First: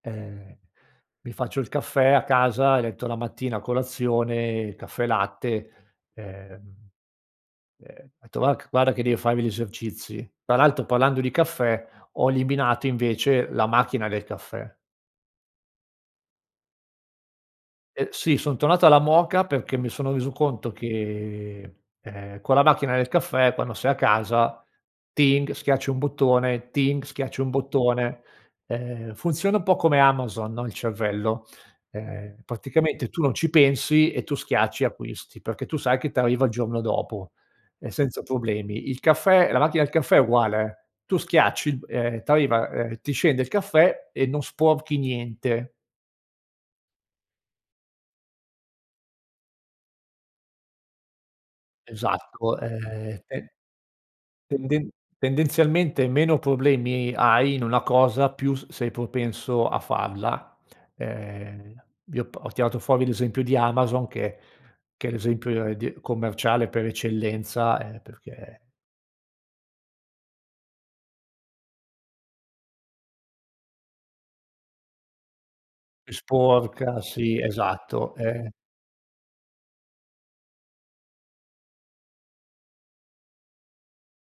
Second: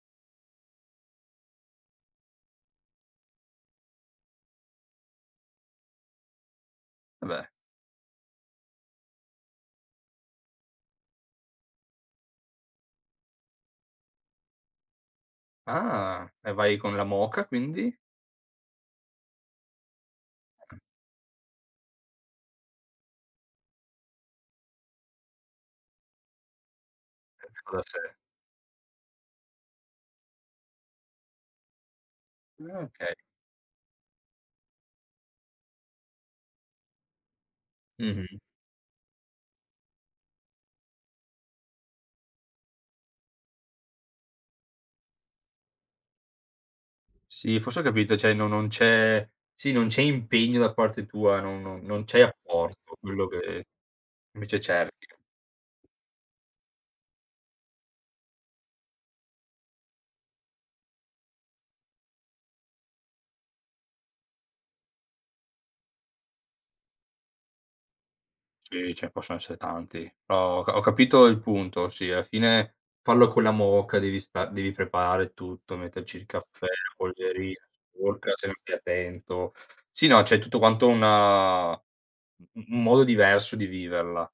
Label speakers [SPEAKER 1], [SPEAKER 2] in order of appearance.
[SPEAKER 1] Eh, mi faccio il caffè a casa e letto la mattina a colazione, caffè latte, ehm,
[SPEAKER 2] Eh beh.
[SPEAKER 1] ehm, ho detto: “Va c guarda che devo farmi gli esercizi”. Tra l'altro, parlando di caffè, ho eliminato, invece, la macchina del caffè.
[SPEAKER 2] Ah, e vai con la moka quindi?
[SPEAKER 1] Eh, sì, son tornato alla moka perché mi sono reso conto che, ehm, con la macchina del caffè, quando sei a casa, ting, schiacci un bottone, ting, schiacci un
[SPEAKER 2] E fa da sé.
[SPEAKER 1] bottone. Ehm, funziona un po' come Amazon, no, il cervello, ehm,
[SPEAKER 2] Uhm,
[SPEAKER 1] praticamente,
[SPEAKER 2] okay.
[SPEAKER 1] tu non ci pensi e tu schiacci e acquisti, perché tu sai che t'arriva il giorno dopo e senza
[SPEAKER 2] Mh-mh.
[SPEAKER 1] problemi. Il caffè la macchina del caffè è uguale, eh, tu schiacci, ehm, ti arriva, ehm, ti scende il caffè e non sporchi niente.
[SPEAKER 2] Sì, forse, ho capito, cioè, non non c'è sì, non c'è impegno da parte tua. Non non non c'è
[SPEAKER 1] Esatto,
[SPEAKER 2] apporto,
[SPEAKER 1] ehm
[SPEAKER 2] quello
[SPEAKER 1] te
[SPEAKER 2] che, invece, cerchi.
[SPEAKER 1] tenden-tendenzialmente meno problemi hai in una cosa più s-sei propenso a farla, ehm vi ho p ho tirato fuori l'esempio di Amazon che che è l'esempio di commerciale per eccellenza eh, perché...
[SPEAKER 2] Sì, ce ne possono essere tanti, però, ho ca ho capito il punto. Sì, alla fine, fallo con la moka, devi sta devi preparare tutto, metterci il caffè, la
[SPEAKER 1] Sporca, sì,
[SPEAKER 2] polverina,
[SPEAKER 1] esatto,
[SPEAKER 2] sporca,
[SPEAKER 1] eh.
[SPEAKER 2] sempre attento. Sì, no, c'è tutto quanto una un un modo diverso di viverla.